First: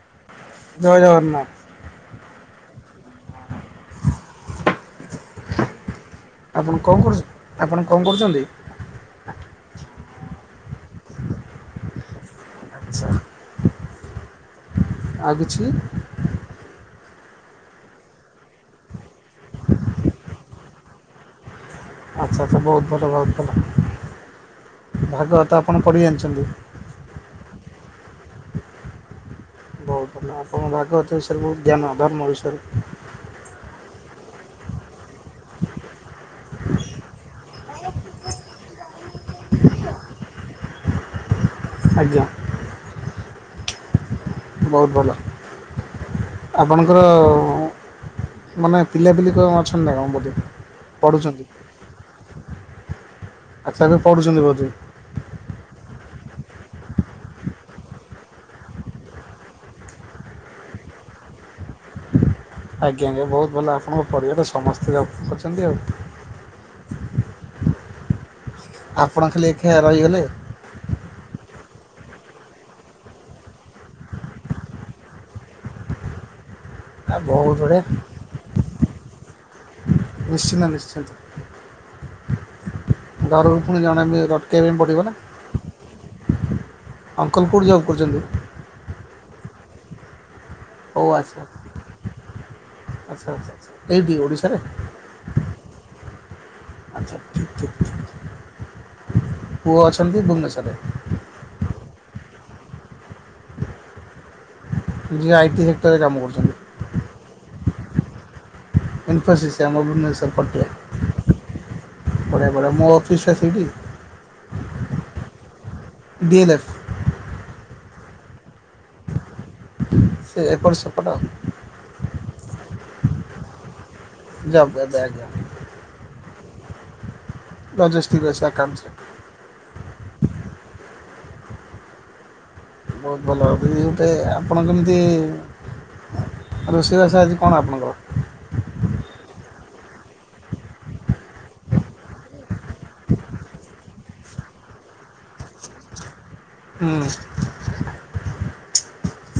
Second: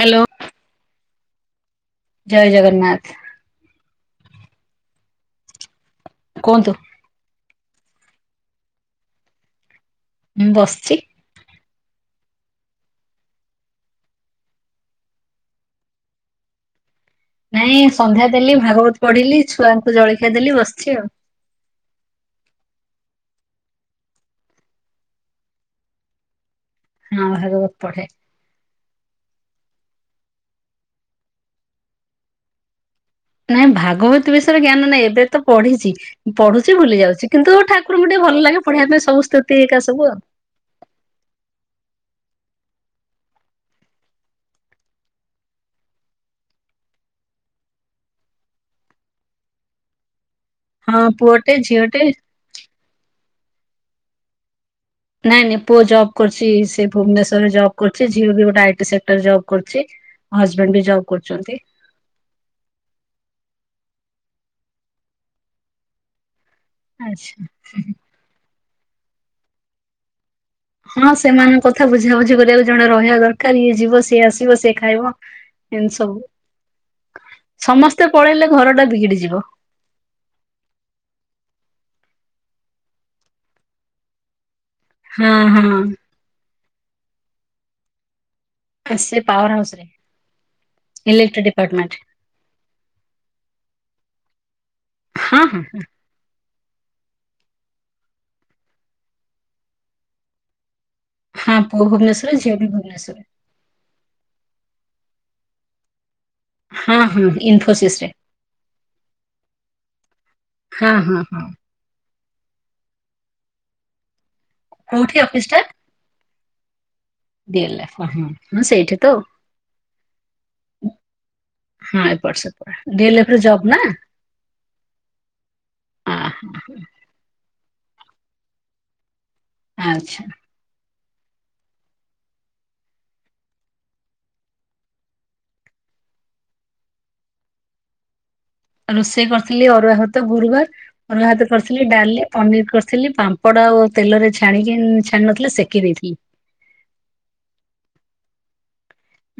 Hello. ଜୟ ଜଗନ୍ନାଥ। ଜୟ ଜଗନ୍ନାଥ। କୁହନ୍ତୁ ଆପଣ କଣ କରୁ, ଆପଣ କଣ କରୁଛନ୍ତି? ମୁଁ ବସିଛି। ଆଚ୍ଛା। ଆଉ କିଛି ନାଇଁ ସନ୍ଧ୍ୟା ଦେଲି, ଭାଗବତ ପଢିଲି, ଛୁଆଙ୍କୁ ଜଳଖିଆ ଦେଲି, ବସିଛି ଆଉ। ଆଚ୍ଛା ଆଛା ବହୁତ ଭଲ ବହୁତ ଭଲ ଭାଗବତ ଆପଣ ପଢି ଜାଣିଛନ୍ତି। ହଁ ଭାଗବତ ପଢେ। ଆପଣଙ୍କ ଭାଗବତ ବିଷୟରେ ବହୁତ ଜ୍ଞାନ ଧର୍ମ ବିଷୟରେ। ନାଇଁ ଭାଗବତ ବିଷୟରେ ଜ୍ଞାନ ନାଇଁ, ଏବେ ତ ପଢିଛି। ପଢୁଛି ଭୁଲି ଯାଉଛି କିନ୍ତୁ ଠାକୁରଙ୍କୁ ଟିକେ ଭଲ ଲାଗେ ପଢିବା ପାଇଁ ସବୁସ୍ତୁତି, ଏକା ସବୁ ଆଉ। ଆଜ୍ଞା। ବହୁତ ଭଲ। ଆପଣଙ୍କର ମାନେ ପିଲାପିଲି କଣ ଅଛନ୍ତି ନା କଣ କୋଉଠି? ହଁ ପୁଅଟେ ଝିଅଟେ। ଆଛା ସେ ପଢ଼ୁଛନ୍ତି ବୋଧେ ନାଇଁ ନାଇଁ ପୁଅ ଜବ୍ କରୁଛି ସେ ଭୁବନେଶ୍ୱର ରେ ଜବ କରୁଛି, ଝିଅ ବି ଗୋଟେ ଆଇଟସେକ୍ଟରେ ଜବ୍ କରୁଛି। ହଜବେଣ୍ଡ ବି ଜବ୍ କରୁଚନ୍ତି। ଆଜ୍ଞା ଆଜ୍ଞା ବହୁତ ଭଲ ଆପଣଙ୍କ ପରିବାରରେ ସମସ୍ତେ ଜବ୍ କରୁଛନ୍ତି ଆଉ। ଆଚ୍ଛା। ହିଁ ହିଁ ଆପଣ ଖାଲି ଏକା ରହିଗଲେ ଆଉ। ହଁ ସେମାନଙ୍କ କଥା ବୁଝାବୁଝି କରିବାକୁ ଜଣେ ରହିବା ଦରକାର, ଇଏ ଯିବ, ସିଏ ଆସିବ, ସିଏ ଖାଇବ ଏମତି ସବୁ, ଆଉ ବହୁତ ବଢ଼ିଆ ସମସ୍ତେ ପଳେଇଲେ ଘର ଟା ବିଗିଡି ଯିବ। ନିଶ୍ଚିନ୍ତ ନିଶ୍ଚିନ୍ତ। ଘରକୁ ପୁଣି ଜଣେ ବି ରଖିବା ପାଇ ପଡ଼ିବନା ହଁ ହଁ। ଅଙ୍କଲ କୋଉଠି ଜବ୍ କରିଛନ୍ତି? ଆ ସେ ପାୱାରହାଉସ ରେ ଓ ଆଚ୍ଛା ଏଲେକ୍ଟ୍ରିକ ଡିପାର୍ଟମେଣ୍ଟ। ଆଚ୍ଛା ଆଚ୍ଛା ଏଇଠି ଓଡ଼ିଶାରେ ହଁ ହଁ ହଁ ଆଚ୍ଛା ଠିକ୍ ଠିକ୍। ପୁଅ ଅଛନ୍ତି ଭୁବନେଶ୍ୱରେ ହଁ ପୁଅବି ଭୁବନେଶ୍ୱର ରେ, ଝିଅ ବି ଭୁବନେଶ୍ୱରେ ଝିଅ ଆଇଟିସେକ୍ଟର ରେ କାମ କରୁଛନ୍ତି। ହଁ ହଁ ଇନଫୋସିସ୍ ରେ। ଇନଫୋସିଟି ଆମ ଭୁବନେଶ୍ଵର ପଟିଆ ହଁ ହଁ ହଁ ବଢିଆ ବଢିଆ ମୋ ଅଫିସଟା ସେଇଠି। କୋଉଠି ଅଫିସ ଟା? D L F. D L F ହଁ ହଁ ହଁ ସେଇଠିତ ସେ ଏପଟ ସେପଟ ହଁ ଏପଟ ସେପଟ, ବିଏଲଏଫେ ଜବ୍ ନାଁ? ଜବ୍ କରିଚି ଆଜ୍ଞା। ଅଁ ହଁ। ପ୍ରେଜେସ୍ କରିଚି [unintelligible] ଆଚ୍ଛା। ବହୁତ୍ ଭଲ ଏବେ ଗୋଟେ ଆପଣ କେମିତି ରୋଷେଇ ବାସ ଆଜି କଣ ଆପଣଙ୍କର? ଉ ରୋଷେଇ କରିଥିଲି ଅରୁଆ ଭାତ ଗୁରୁବାର ଅରୁଆ ଭାତ କରିଥିଲି ଡାଲି ପନିର୍ କରିଥିଲି ପାମ୍ପଡ଼ ଆଉ ତେଲରେ ଛାଣିକି ଛାଣି ନଥିଲି ସେକି ଦେଇଥିଲି। ହୁଁ।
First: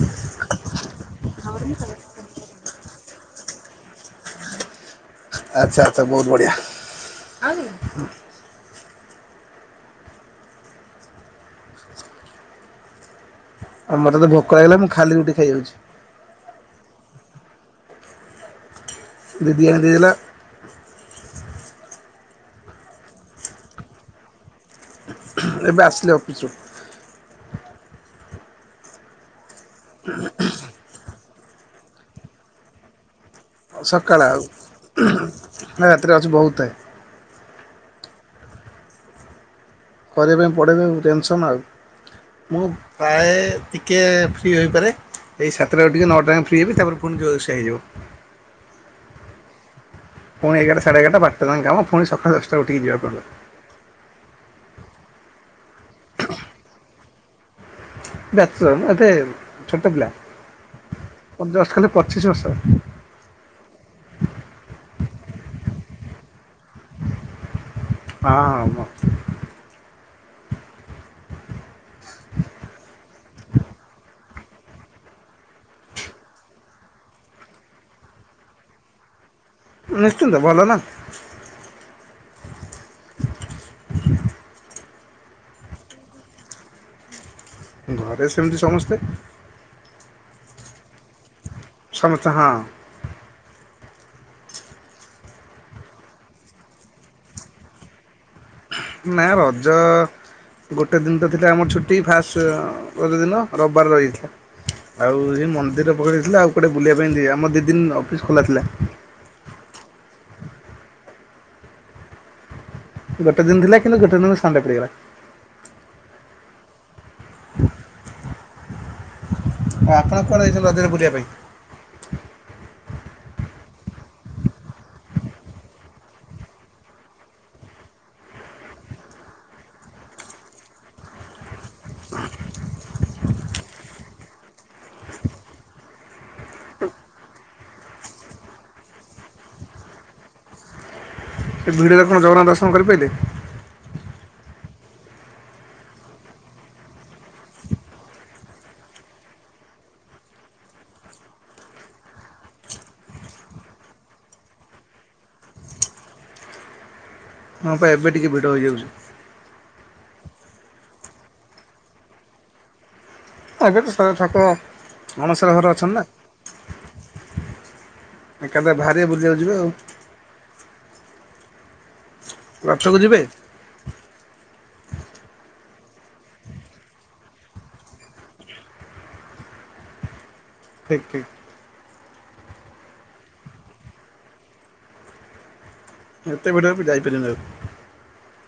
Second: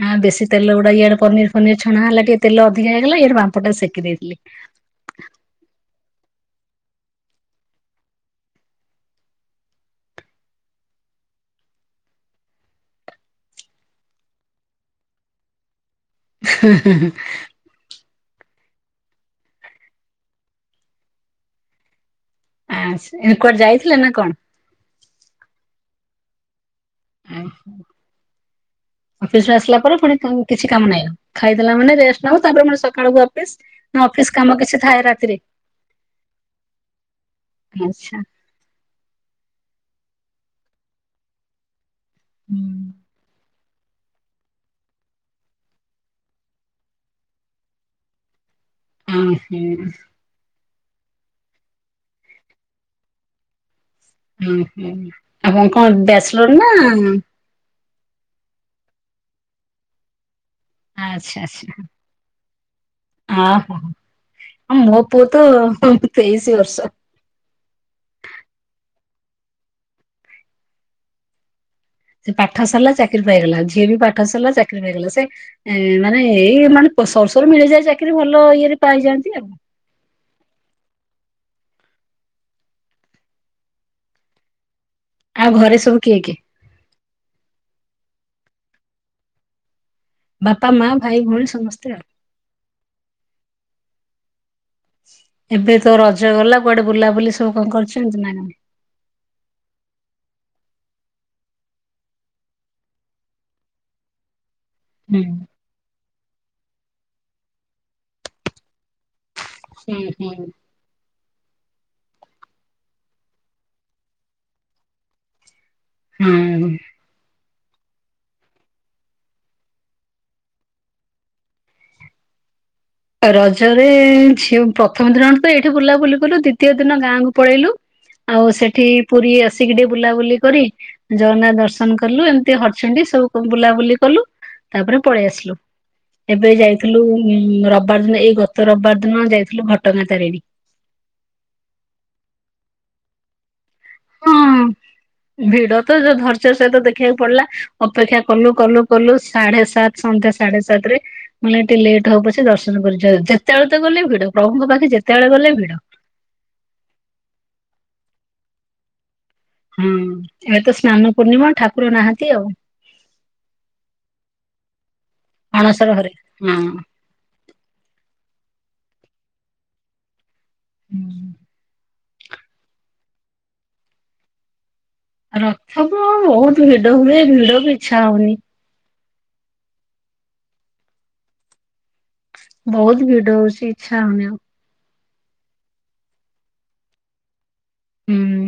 ହଁ ବେଶୀ ତେଲ ଗୁଡ଼ା ଇଆଡ଼େ ପନିର୍ ଫନିରୀ ଛଣା ହେଲା ଟିକେ ତେଲ ଅଧିକ ହେଇଗଲା ଇଆଡ଼େ ବାମ୍ପଟା ସେକି ଦେଇଥିଲି। ଆଚ୍ଛା ଆଚ୍ଛା ବହୁତ୍ ବଢ଼ିଆ। ଆଉ ମତେତ ଭୋକ ହେଲେ ମୁଁ ଖାଲି ରୁଟି ଖାଇଯାଉଚି। ହେ-ହେ-ହେ ଦିଦି ରାନ୍ଧିକି ଦେଲା ଆଚ୍ଛା ଏବେ କୁଆଡ଼େ ଯାଇଥିଲେ ନା କଣ? ଏବେ ଆସିଲି ଅଫିସରୁ। [inaudible] ଅଫିସରୁ ଆସିଲା ପରେ ପୁଣି କିଛି କାମ ନାଇଁ ଖାଇଦେଲା ମାନେ ରେଷ୍ଟ ନବ ତାପରେ ପୁଣି ସକାଳୁ ଅ ଫିସ୍ ନା ସକାଳ ଅଫିସ୍ ଆଉ କାମ କିଛି ଥାଏ ରାତିରେ? ରାତିରେ ଅଛି ବହୁତ ଆଚ୍ଛା। କରିବା ପାଇଁ ପଡ଼ବା ଟେନସନ୍ ଆଉ ମୁଁ ହୁଁ। ପ୍ରାୟେ ଟିକିଏ ଫ୍ରି ହୋଇପାରେ ଏଇ ସାତଟାରୁ ଟିକେ ନଅଟା ଆଙ୍କେ ଫ୍ରି ହେବି ତାପରେ ପୁଣି ଯୋଉଆକୁ ସେୟା ହେଇଯିବ। ଅଁ ହୁଁ। ପୁଣି ଏଗାରଟ ସାଢେ ଏଗାରା ବାରଟାଙ୍କା କାମ ପୁଣି ସକାଳେ ଦଶଟାରେ ଉଠିକି ଯିବାକୁ ପଡ଼ିବ। ଓଁ ହୁଁ ଆପଣ କଣ ବ୍ୟାଚ୍ଲରନା ବ୍ୟାଚ୍ଲର୍ ମୁଁ ଏତେ ଛୋଟ ପିଲା ମତେ ଜଷ୍ଟ ଖାଲି ପଚିଶି ବର୍ଷ। ଅଁ ହୋ ଆଁ ମୋପୁଅତ ତେଇଶି ବର୍ଷ। ହଁ ଆଉ କଁ ସେ ପାଠ ସରିଲା ଚାକିରି ପାଇଗଲା ଝିଅବି ପାଠ ସରିଲା ଚାକିରି ପାଇଗଲା ସେ ଏ ମାନେ ଏଇ ମାନେ ସର ସରୁ ମିଳିଯାଏ ଚାକିରି ଭଲ ଇଏରେ ପାଇଯାଆନ୍ତି ଆଉ। ନିଶ୍ଚିନ୍ତ ଭଲନା। ଆଉ ଘରେ ସବୁ କିଏ କିଏ? ଘରେ ସେମିତି ସମସ୍ତେ। ବାପା ମା ଭାଇ ଭଉଣୀ ସମସ୍ତେ? ଆଉ। [unintelligible] ଏବେତ ରଜ ଗଲା କୁଆଡ଼େ ବୁଲାବୁଲି ସବୁ କଣ କରିଚନ୍ତି ନା ନାଇଁ? ନାଁ ରଜ ଗୋଟେ ଦିନତ ଥିଲା ଆମର ଛୁଟି ଫାଷ୍ଟ ରଜ ଦିନ ରବିବାର ରହିଥିଲା। ହୁଁ ଆଉ ସେଏ ମନ୍ଦିର ପକେଇଥିଲ ଆଉ କୁଆଡ଼େ ବୁଲିବା ପାଇଁ ଯା ଆମ ଦିଇ ଦିନ୍ ଅଫିସ୍ ଖୋଲା ଥିଲା। ଉଁ ହୁଁ। ଗୋଟେ ଦିନ ଥିଲା କିନ୍ତୁ ଗୋଟେ ଦିନ ସଣ୍ଡେ ପଡ଼ିଗଲା। ହଁ। ଆଉ ଆପଣ କୁଆଡ଼େ ଯାଇଚନ୍ତି ରଜରେ ବୁଲିବା ପାଇଁ? ରଜରେ ଝିଅ ପ୍ରଥମ ଦିନ ତ ଏଇଠି ବୁଲାବୁଲି କଲୁ, ଦ୍ଵିତୀୟ ଦିନ ଗାଁକୁ ପଳେଇଲୁ। ଆଉ ସେଠି ପୁରୀ ଆସିକି ଟିକେ ବୁଲାବୁଲି କରି ଜଗନ୍ନାଥ ଦର୍ଶନ କଲୁ, ଏମିତି ହରଚଣ୍ଡି ସବୁ ବୁଲାବୁଲି କଲୁ। ତାପରେ ପଳେଇ ଆସିଲୁ, ଏବେ ଯାଇଥିଲୁ ରବ ରବିବାର ଦିନ ଏଇ ଗତ ରବିବାର ଦିନ ଯାଇଥିଲୁ ଘଟଗାଁ ତାରିଣୀ। ଏ ଭିଡ଼ରେ କଣ ଜଗନ୍ନାଥ ଦର୍ଶନ କରିପାଇଲେ? ହଁ। ଭିଡ ତ ଯୋଉ ଧର୍ଯ୍ୟ ସହିତ ଦେଖିବାକୁ ପଡିଲା, ଅପେକ୍ଷା କଲୁ କଲୁ କଲୁ ସାଢେ ସାତ ସନ୍ଧ୍ୟା ସାଢେ ସାତରେ ମାନେ ଏ ଟିକେ ଲେଟ୍ ହବ ପଛ ଦର୍ଶନ, [unintelligible] ଯେତେବେଳେ ତ ଗଲେ ଭିଡ ପ୍ରଭୁଙ୍କ ପାଖେ ଯେତେବେଳେ ଗଲେ ଭିଡ। ହଁ ବା ଏବେ ଟିକେ ଭିଡ ହେଇଯାଉଛି। ହଁ ଏବେ ତ ସ୍ନାନ ପୂର୍ଣ୍ଣିମା ଠାକୁର ନାହାନ୍ତି ଆଉ। ହଁ ଏବେ ତ ଠାକୁର ଅଣସର ଘରେ ଅଛନ୍ତି ନା। ହଁ। ଏକାଥରେ ଭାରିବେ ବୁଲିବାକୁ ଯିବେ ଆଉ। ହୁଁ। ରଥକୁ ଯିବେ? ରଥକୁ ବହୁତ ଭିଡ ହୁଏ, ଭିଡକୁ ଇଚ୍ଛା ହଉନେଇ। ଠିକ୍ ଠିକ୍। ବହୁତ ଭିଡ ହଉଛି ଇଚ୍ଛା ହଉନି ଆଉ। ଏତେ ବାଟ ଆମେ ଯାଇପାରିଆନି ଆଉ। ହୁଁ।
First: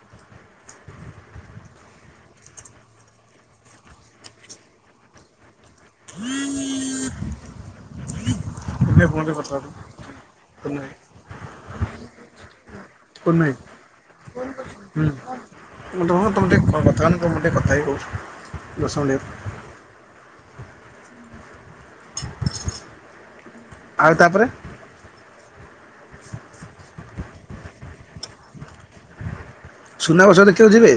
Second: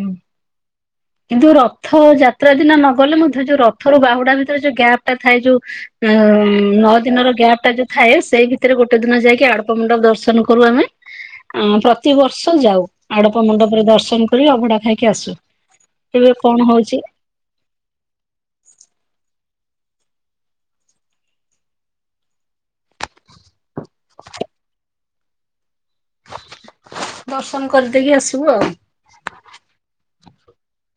କିନ୍ତୁ ରଥଯାତ୍ରା ଦିନ ନଗଲେ, ମଧ୍ୟ ଯୋଉ ରଥରୁ ବାହୁଡା ଭିତରେ ଯୋଉ ଗ୍ୟାପ୍ ଟା ଥାଏ ଯୋଉ ଉ ନଅ ଦିନର ଗ୍ୟାପ୍ ଟା ଯୋଉ ଥାଏ ସେଇ ଭି ଭିତରେ କୁନି ଗୋଟେ ଭାଇ ଦିନ ଫୋନରେ ଯାଇକି କଥା ହଉନୁ ଆଡପ ମଣ୍ଡପ ଦର୍ଶନ କରୁ କୁନି ଆମେ, ଭାଇ ପ୍ରତିବର୍ଷ ଯାଉ। କୁନି ଆଡ଼ପ ଭାଇ ମଣ୍ଡପରେ ଦର୍ଶନ କରି ଅଭଡ଼ା ଖାଇକି ଆସୁ। ହ ଏବେ ତମେ କଣ ଟିକେ ହଉଛି କଥା ହଉନ, କୁହ ମୁଁ ଟିକେ କଥା ହେଇ କହୁଚି ଦଶ ମିନି ଆଉ ତାପରେ ଦର୍ଶନ କରିଦେଇକି ଆସିବୁ ଆଉ। ସୁନାବେଶ ଦେଖିଆକୁ ଯିବେ?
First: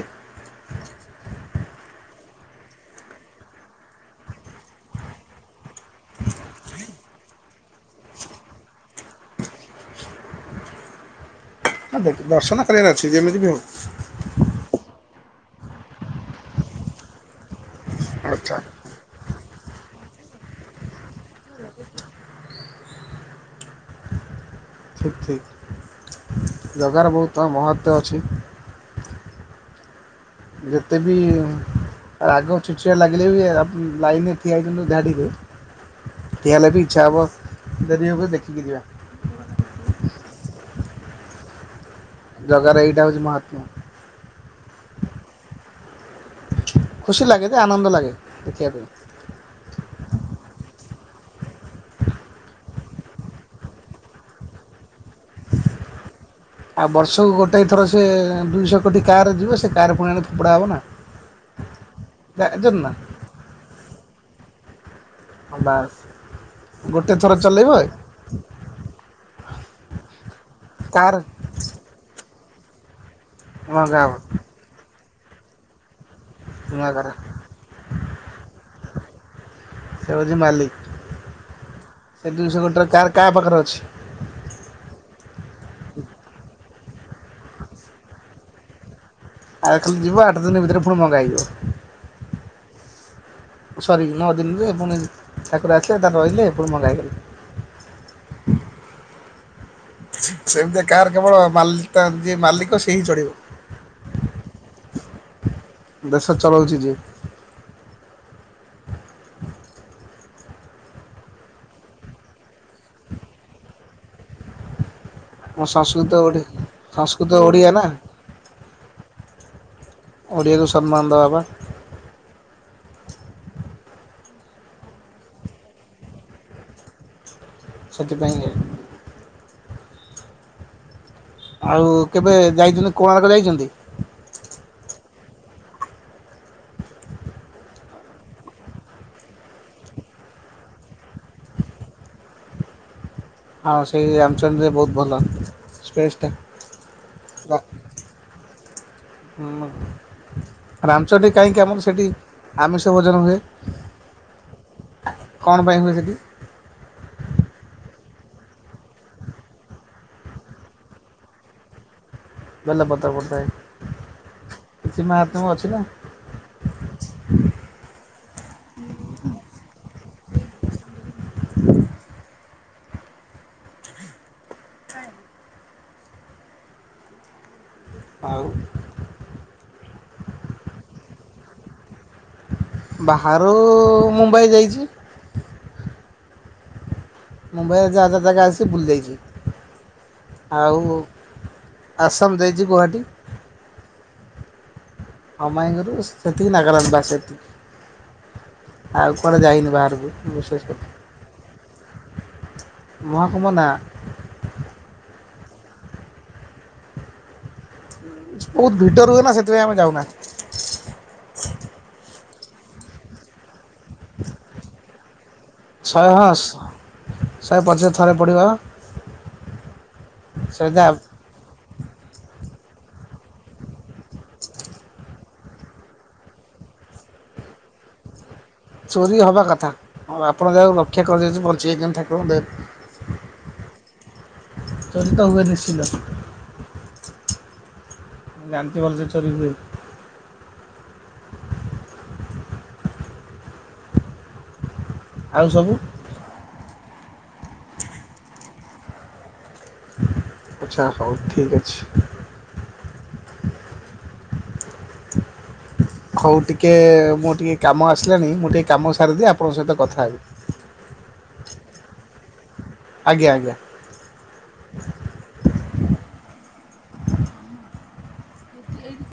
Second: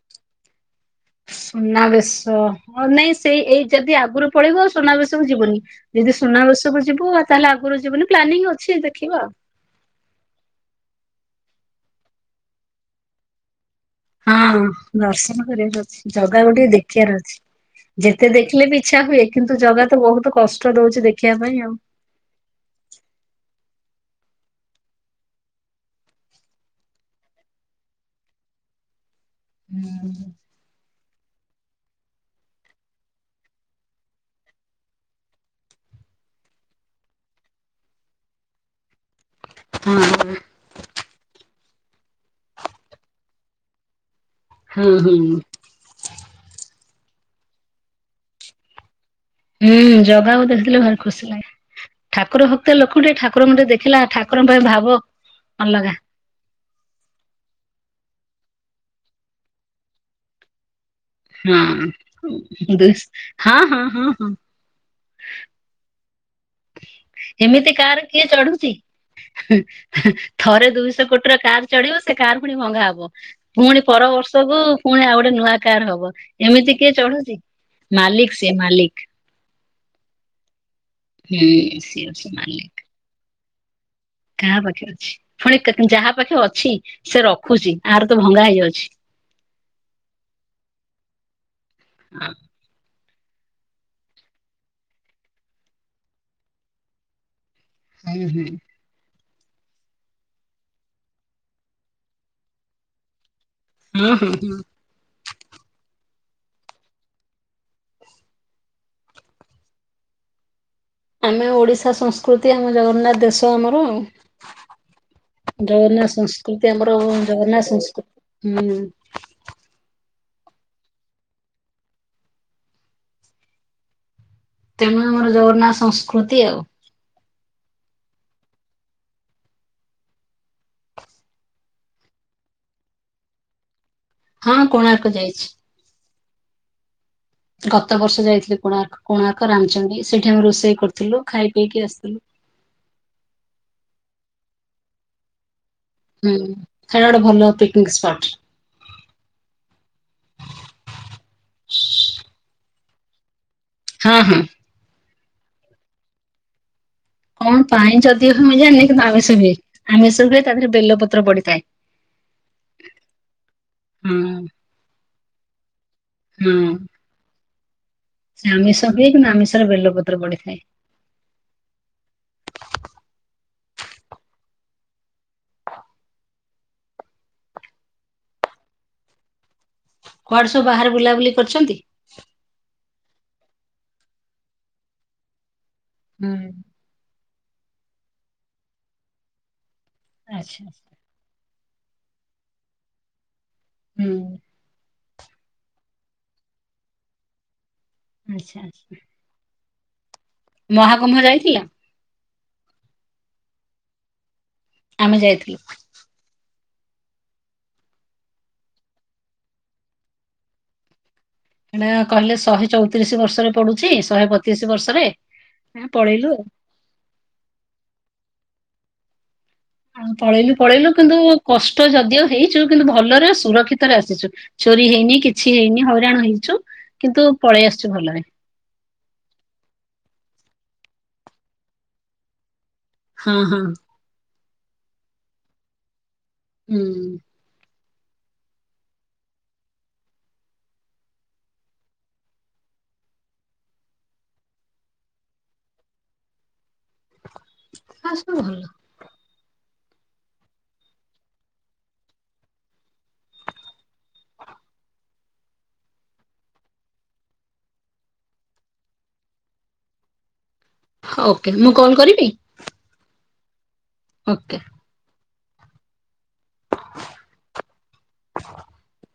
ସୁନାବେଶ ହ ନାଇଁ ସେଇ ଏଇ ଯଦି ଆଗରୁ ପଳେଇବୁ, ଆଉ ସୁନାବେଶକୁ ଯିବୁନି। ଯଦି ସୁନାବେଶକୁୁ ଯିବୁ, ତାହେଲେ ଆଗରୁ ଯିବୁନି ପ୍ଲାନିଂ ଅଛି ଦେଖିବା ଆଉ। ହଁ ଦର୍ଶନ କରିବାରେ ଅଛି ଯେମିତି ବି ହଉ। ହଁ ଦର୍ଶନ କରିବାର ଅଛି, ଜଗାକୁ ଟିକେ ଦେଖିବାର ଅଛି। ଯେତେ ଆଚ୍ଛା ଦେଖିଲେ ବି ଇଛା ହୁଏ, କିନ୍ତୁ ଜଗା ତ ବହୁତ କଷ୍ଟ ଦଉଛି ଦେଖିଆ ପାଇଁ ଆଉ। ଠିକ୍ ଠିକ୍। ଜଗାର ବହୁତ ମହତ୍ତ୍ୱ ଅଛି। ହୁଁ। ଯେତେ ବି ଆ ଆଗ [unintelligible] ଲାଗିଲେ ବି, ଲାଇନରେ ଠିଆ ହୋଇଥିଲୁ ଧାଡିରେ। ଠିଆ ହେଲେ ବି ଇଚ୍ଛା ହବ, ଡେରି ହଉ ପଛେ ଦେଖିକି ଯିବା। ହଁ- ହଁ। ଜଗାର ଏଇଟା ହଉଛି ମହାତ୍ମ। ହୁଁ- ହୁଁ। ଖୁସି ଲାଗେ ଯେ ଆନନ୍ଦ ଲାଗେ ଦେଖିଆ ପାଇଁ। ହୁଁ ଜଗାକୁ ଦେଖିଲେ ଭାରି ଖୁସି ଲାଗେ। ଠାକୁର ଭକ୍ତ ଲୋକ ଟିକେ ଠାକୁରଙ୍କେ ଦେଖିଲା ଠାକୁରଙ୍କ ପାଇଁ ଭାବ ଅଲଗା। ଆଉ ବର୍ଷକୁ ଗୋଟା ଥର ସ ସେ ଦୁଇଶହ କୋଟି କାର ଯିବ ସେ କାର୍ ପୁଣି ଆଣି ଫୋପଡ଼ା ହେବ। ହଁ ଜାଣିଛନ୍ତି ଦୁଇ ନା ହଁ ହଁ ହଁ ହଁ। ବାସ। ଏମିତି କାର କିଏ ଚଢୁଛି ଥରେ ଦୁଇଶ କାର୍ କୋଟିର କାର ଚଢିବ ସେ କାର ପୁଣି ଭଙ୍ଗା ହବ ପୁଣି ଭଙ୍ଗା ପର ହେବ ବର୍ଷକୁ ପୁଣି ଆଉ ଗୋଟେ ନୂଆ କାର୍ ହବ। ଏମିତି ନୂଆ କିଏ କାର୍ ଚଢୁଛି ମାଲିକ ସିଏ ମାଲିକ। ସେ ହଉଛି ମାଲିକ ହୁଁ ସିଏ ଅଛି ସେ ମାଲିକ। ଦୁଇଶହ କୋଟିର କାର୍ କାହା ପାଖରେ ଅଛି। କାହା ପାଖେ ଅଛି। ପୁଣି ଯାହା ପାଖେ ଅଛି ସେ ରଖୁଛି ଆହାର ତ ଭଙ୍ଗା ହେଇଯାଉଛି। ଆଉ ଖାଲି ଯିବ ଆଠ ଦିନ ଭିତରେ ପୁଣି ଭଙ୍ଗା ହେଇଯିବ। ହଁ। ସରି ନଅ ଦିନରେ ପୁଣି ଠାକୁର ଆସିଲେ ଦା ରହିଲେ ପୁଣି ଭଙ୍ଗା ହେଇଗଲେ। ହାଇ ହୋଲି। ସେମିତି କାର୍ କେବଳ ମାଲତା ଯିଏ ମାଲିକ ସିଏ ହିଁ ଚଢିବ। ହୁଁ ହୁଁ ହୁଁ। ଦେଶ ଚଳଉଚି ଯିଏ। ଆମେ ଓଡ଼ିଶା ସଂସ୍କୃତି ଆମ ଜଗନ୍ନାଥ ଦେଶ ଆମର ଆଉ। ଆମ ଜଗନ୍ନାଥ ସଂସ୍କୃତ ଓଡ଼ି ସଂସ୍କୃତି ଆମର ସଂସ୍କୃତ ଜଗନ୍ନାଥ ଓଡ଼ିଆ ନା ସଂସ୍କୃତି ହୁଁ। ଓଡ଼ିଆକୁ ସମ୍ମାନ ଦେବା ବା। ତେଣୁ ଆମର ଜଗନ୍ନାଥ ସଂସ୍କୃତି ଆଉ। ସେଥିପାଇଁ ଆଉ। ଆଉ କେବେ ଯାଇଥିଲେ କୋଣାର୍କ ଯାଇଛନ୍ତି। ହଁ କୋଣାର୍କ ଯାଇଛି। ଗତ ବର୍ଷ ଯାଇଥିଲି କୋଣାର୍କ କୋଣାର୍କ ରାମଚଣ୍ଡୀ ସେଇଠି ଆମେ ରୋଷେଇ କରିୁଥିଲୁ ଖାଇ ପିଇକି ଆସିଥିଲୁ। ହଉ ସେଇ ରାମଚଣ୍ଡିରେ ବହୁତୁ ଭଲ। ସ୍ପେସ୍ଟା। ହୁଁ ସେଇଟା ଗୋଟେ ଭଲ ପିକିନିକ୍ ସ୍ପଟ। ହୁଁ ମ। ରାମଚଣ୍ଡି କାହିଁକି ଆମର ସେଠି ଆମିଷ ଭୋଜନ ହୁଏ। ହୁଁ ହୁଁ। କଣ ପାଇଁ ହୁଏ ସେଠି? କଣ ପାଇଁ ଯଦି ହୁଏ ଜାନିନୀ କିନ୍ତୁ ଆମିଷ ହୁଏ। ଆମିଷ ହୁଏ ତା ଦେହରେ ବେଲପତ୍ର ପଡିଥାଏ। [inaudible] ବେଲ ପତ୍ର ହୁଁ ପଡ଼ିଥାଏ କିଛି ମହାତ୍ମ୍ୟ ଅଛି ନା। ହୁଁ। ସେ ଆମିଷ ହୁଏ କିନ୍ତୁ ଆମିଷରେ ବେଲପତ୍ର ବଢିଥାଏ। ଆଉ କୁଆଡ଼େ ସବୁ ବାହାରେ ବୁଲାବୁଲି କରିଛନ୍ତି। ବାହାରୁ ମୁମ୍ବାଇ ଯାଇଛି। ହୁଁ। ମୁମ୍ବାଇରେ ଯା ଯା ଯାଗା ଆସି ବୁଲି ଦେଇଛି ଆଚ୍ଛା ଆଉ। ଆସାମ ଯାଇଛି ଗୌହାଟୀ। ହୁଁ। ହଁମାଇଁଙ୍କ ରୁ ସେତିକି ନାଗାଲାଣ୍ଡ ବାସ ସେତିକି। ଆଚ୍ଛା ଆଚ୍ଛା। କୁଆରେ ଯାଇନି ବାହାରକୁ। ବିଶେଷ କରି। ମହାକୁୁମ୍ଭ ଯାଇଥିଲ। ମହାକୁମ ନା। ଆମେ ଯାଇଥିଲୁ। ବହୁତୁ ଭିଡ଼ ରୁହେନା ସେଥିପାଇଁ ଆମେ ଯାଉନା। ହେଟା କହିଲେ ଶହେ ଚଉତିରିଶି ବର୍ଷରେ ପଡୁଛି ଶହେ ବତିରିଶି ବର୍ଷରେ। ଶହେ ହଁ ପଳେଇଲୁ ଆଉ। ଶ ଶହେ ପଚ ଥରେ ପଡ଼ିବ। ହଁ ପଳେଇଲୁ ସେଇଟା ପଳେଇଲୁ କିନ୍ତୁ କଷ୍ଟ ଯଦିଓ ହେଇଛୁ କିନ୍ତୁ ଭଲରେ ସୁରକ୍ଷିତ ରେ ଆସିଛୁ। ଚୋରି ହେଇନି କିଛି ହେଇନି ହଇରାଣ ହେଇଛୁ କିନ୍ତୁ ପଳେଇ ଆସିୁଛୁ ଭଲରେ। ଚୋରି ହେବା କଥା ଉ ଆପଣ ଯାହାକୁ ରକ୍ଷା କରିଦେଇଛି ବଞ୍ଚେଇ କେମନ୍ତୁ ଠାକୁରଙ୍କ ଦେ ହଁ ହଁ। ଚରିତ ହୁଏ ନିଶ୍ଚିନ୍ତ। ହୁଁ। [unintelligible] ଜାଣିଚି ଭଲସେ ଚୋରି ହୁଏ। ଆଉ ସବୁ। ଶାଶୂ ଭଲ। ଆଛା ହଉ ଠିକ୍ ଅଛି। ହଉ ଟିକିଏ ମୋ ଟିକିଏ କାମ ଆସିଲାଣି ମୁଁ ଟିକିଏ କାମ ସାରିଦିଏ ଆପଣଙ୍କ ସହିତ କଥା ହେବି। ହଉ ଓକେ ମୁଁ କଲ୍ କରିବି। ଆଜ୍ଞା ଆଜ୍ଞା। ଓକେ। [unintelligible]